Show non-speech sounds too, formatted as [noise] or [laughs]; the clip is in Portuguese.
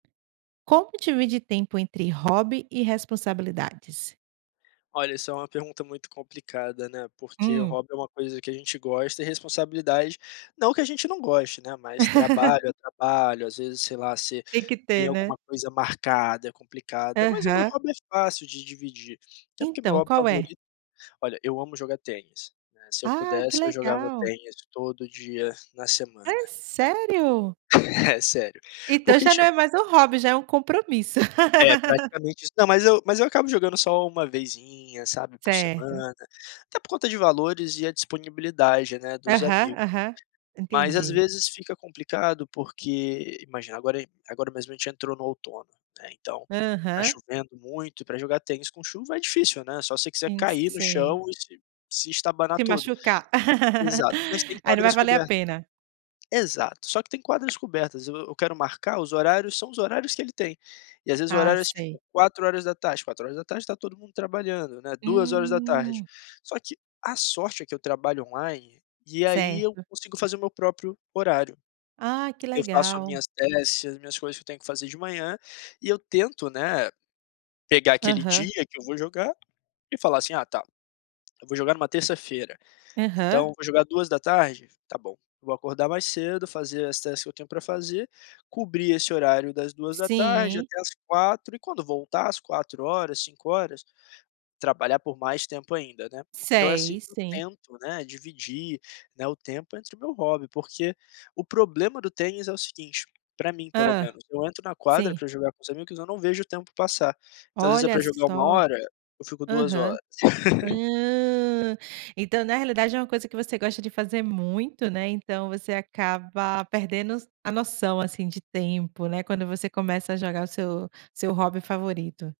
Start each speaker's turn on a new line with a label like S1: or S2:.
S1: Como divide tempo entre hobby e responsabilidades?
S2: Olha, essa é uma pergunta muito complicada, né, porque o
S1: Hum.
S2: hobby é uma coisa que a gente gosta e responsabilidade, não que a gente não goste, né, mas
S1: [laughs]
S2: trabalho é trabalho. às vezes, sei lá, você
S1: Tem que
S2: tem
S1: ter, né.
S2: alguma coisa marcada, é complicada. Mas o meu
S1: Aham.
S2: hobby é fácil de dividir, até porque meu
S1: Então,
S2: hobby
S1: qual é?
S2: favorito olha, eu amo jogar tênis, né. Se eu
S1: Ah, que
S2: pudesse, eu jogava
S1: legal.
S2: tênis todo dia na semana,
S1: É
S2: né.
S1: sério?
S2: [chuckles] É sério.
S1: Então
S2: Porque,
S1: já não é
S2: tipo
S1: mais um hobby, já é um compromisso.
S2: É, praticamente isso. Não, mas
S1: [laughs]
S2: eu mas eu acabo jogando só 1 vezinha, sabe, por
S1: Certo.
S2: semana. Até por conta de valores e a disponibilidade, né, dos
S1: Aham,
S2: amigos.
S1: aham.
S2: Mas às
S1: Entendi.
S2: vezes fica complicado porque, imagina, agora agora mesmo a gente entrou no outono, né, então, está
S1: Aham.
S2: chovendo muito. E para jogar tênis com chuva é difícil, né. Só você quiser
S1: Sim,
S2: cair no
S1: sei.
S2: chão e se se estabanar
S1: Se
S2: todo.
S1: machucar.
S2: Exato, mas tem
S1: [laughs] Aí, não vai
S2: quadras
S1: valer a
S2: cobertas
S1: pena.
S2: Exato, só que tem quadras cobertas. Eu eu quero marcar os horários são os horários que ele tem. E, às vezes, os
S1: Ah,
S2: horários,
S1: sei.
S2: tipo, 16h. 16h está todo mundo trabalhando, né, 14h.
S1: Hum.
S2: Só que, a sorte, é que eu trabalho online, e aí eu
S1: Certo.
S2: consigo fazer o meu próprio horário.
S1: Ah, que
S2: Eu faço as
S1: legal.
S2: minhas tasks, as minhas coisas que eu tenho que fazer de manhã, e eu tento, né, pegar aquele
S1: Aham.
S2: dia que eu vou jogar, e falar assim: "Ah tá" eu vou jogar em uma terça-feira. "Então
S1: Aham.
S2: vou jogar 14h? Tá bom". Vou acordar mais cedo, fazer as task que eu tenho para fazer, cobrir esse horário das 14h
S1: Sim
S2: até às 16h. E quando voltar às 16h, 17h, trabalhar por mais tempo ainda, né. Então é assim
S1: Sei,
S2: que eu
S1: sim.
S2: tento, né, dividir, né, o tempo entre o meu hobby. Porque o problema do tênis é o seguinte, para mim pelo
S1: Hã,
S2: menos, eu entro na quadra
S1: sim.
S2: para jogar com o os amigos eu não vejo o tempo passar. Às vezes é
S1: Olha
S2: para jogar 1
S1: só.
S2: hora, eu fico 2
S1: Aham.
S2: horas. [laughs]
S1: Ah, então na realidade é uma coisa que você gosta de fazer muito, né, então você acaba perdendos a noção, assim, de tempo, né, quando você começa a jogar o seu seu hobby favorito.